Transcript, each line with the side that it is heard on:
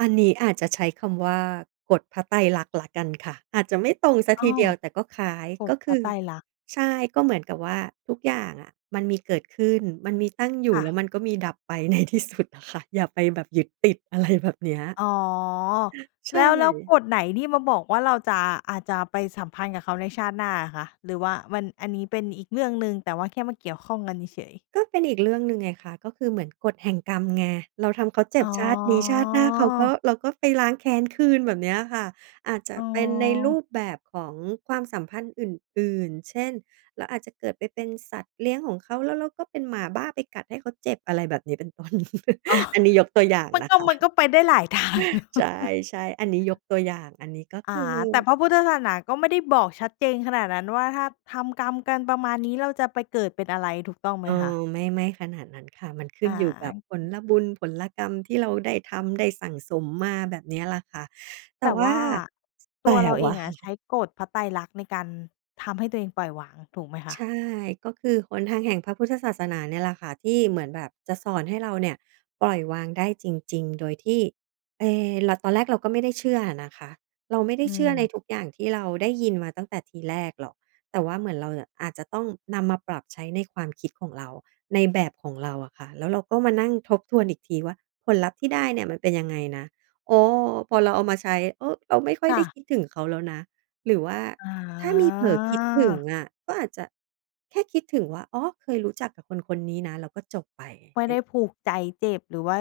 right: อันนี้อาจจะใช้คำว่ากฎพระไตรลักษณ์แล้วกันค่ะ อาจจะไม่ตรงเสีย
left: อ
right: ท
left: ้อ
right: ีเดียว แต่ก็คล้าย
left: ก
right: ก
left: ฎ
right: ็ค
left: พร
right: ื
left: ะ
right: อ
left: ไตรลักษณ์
right: ใช่ ก็เหมือนกับว่าทุกอย่างอะ มันมีเกิดขึ้น มันมีตั้งอย
left: ค
right: ู่
left: ่
right: แล้
left: ะ
right: วมันก็มีดับไป ในที่สุดอะค่ะ อย่าไปแบบยึดติด อะไรแบบเนี้ย
left: อ๋อ
right: ใช
left: แล้ว แล้ว
right: ่
left: กฎไหนที่มาบอกว่า เราจะ อาจจะไปสัมพันธ์กับเขาในชาติหน้าอะคะ หรือว่ามัน อันนี้เป็นอีกเรื่องหนึ่ง แต่ว่าแค่มาเกี่ยวข้องกันเฉย ๆ
right: ก็เป็นอีกเรื่องหนึ่งไงคะ ก็คือเหมือนกฎแห่งกรรมไง เราทำเขาเจ
left: อ
right: ็บ
left: ๋อ
right: ชาตินี้ ชาติหน้าเขาก็ เราก็ไปล้างแค้นคืน แบบเนี้ยค่ะ อาจจะ
left: อ๋
right: เป็นในร
left: อ
right: ูปแบบของความสัมพันธ์อื่น ๆ เช่น เราอาจจะเกิดไปเป็นสัตว์เลี้ยงของเขา แล้วเราก็เป็นหมาบ้าไปกัดให้เขาเจ็บ อะไรแบบนี้ เป็นต้น
left: อ๋อ
right: อันนี้ยกตัวอย่าง
left: มัน
right: นะ
left: ก็
right: คะ
left: มันก็ไปได้หลาย ทาง
right: ใช่ ๆ อันนี้ยกตัวอย่าง อันนี้ก็
left: อ
right: ค
left: า
right: ือ
left: แต่พระพุทธศาสนาก็ไม่ได้บอกชัดเจนขนาดนั้นว่า ถ้าทำกรรมกันประมาณนี้ เราจะไปเกิดเป็นอะไรถูกต้องไ
right: เ
left: หม
right: ออ
left: คะ?
right: ไม่ ไม่ขนาดนั้นค่ะ มันขึ้
left: อ
right: นอยู่กับผ
left: า
right: ลบุญผลกรรม ที่เราได้ทำได้สั่งสมมา แบบเนี้ยล่ะค่ะ แต่
left: แต่
right: ว
left: ว
right: ่า
left: ่า
right: แ
left: ต
right: ต่
left: ัวเราเอ
right: ว่า
left: งอะใช้กฎพระไตรลักษณ์ ในการทำให้ตัวเองปล่อยวางถูกไหมค
right: ใช
left: ะ?
right: ่ ก็คือหนทางแห่งพระพุทธศาสนาเนี่ยแหละค่ะ ที่เหมือนแบบจะสอนให้เราเนี่ย ปล่อยวางได้จริง ๆ โดยที่ เอ เรา ตอนแรกเราก็ไม่ได้เชื่ออะนะคะ เราไม่ได้
left: อื
right: เชื่อใน
left: ม
right: ทุกอย่างที่เราได้ยินมาตั้งแต่ทีแรกหรอก แต่ว่าเหมือนเราน่ะ อาจจะต้องนำมาปรับใช้ในความคิดของเรา ในแบบของเราอะค่ะ แล้วเราก็มานั่งทบทวนอีกทีว่าผลลัพธ์ที่ได้เนี่ยมันเป็นยังไงนะ โอ้ พอเราเอามาใช้ เออ เราไม่ค่อย
left: ค
right: ไ
left: ่
right: ด้
left: ะ
right: คิดถึงเขาแล้วนะ หรือว่า
left: อ
right: ถ้ามีเผลอคิดถึง
left: า
right: อะ ก็อาจจะแค่คิดถึงว่า อ๋อ เคยรู้จักกับคน ๆ นี้นะ แล้วก็จบไป
left: ไม่
right: อ
left: ไ
right: ึ
left: ด้ผูกใจเจ็บ หรือว่า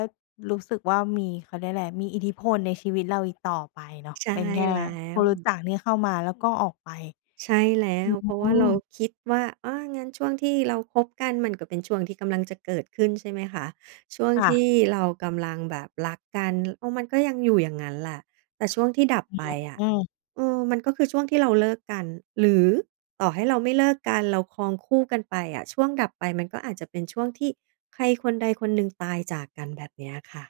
left: รู้สึกว่ามี เขาเรียกไร มีอิทธิพลในชีวิตเราอีกต่อไปเนาะ
right: ใช่
left: เป็นแค่
right: แล้
left: ค
right: ว
left: นรู้จักที่เข้ามา แล้วก็ออกไป
right: ใช่แล้
left: อื
right: ว เพราะว่าเรา
left: ม
right: คิดว่า อา งั้นช่วงที่เราคบกัน มันก็เป็นช่วงที่กำลังจะเกิดขึ้น ใช่ไหมคะ? ช่วง
left: ค่
right: ที
left: ะ
right: ่เรากำลังแบบรักกัน เออ มันก็ยังอยู่อย่างงั้นแหละ แต่ช่วงที่ดับ
left: อ
right: ไปอะ
left: ืม
right: เออ มันก็คือช่วงที่เราเลิกกัน หรือต่อให้เราไม่เลิกกัน เราครองคู่กันไปอะ ช่วงดับไปมันก็อาจจะเป็นช่วงที่ใครคนใดคนหนึ่งตายจากกัน แบบเนี้ยค่ะ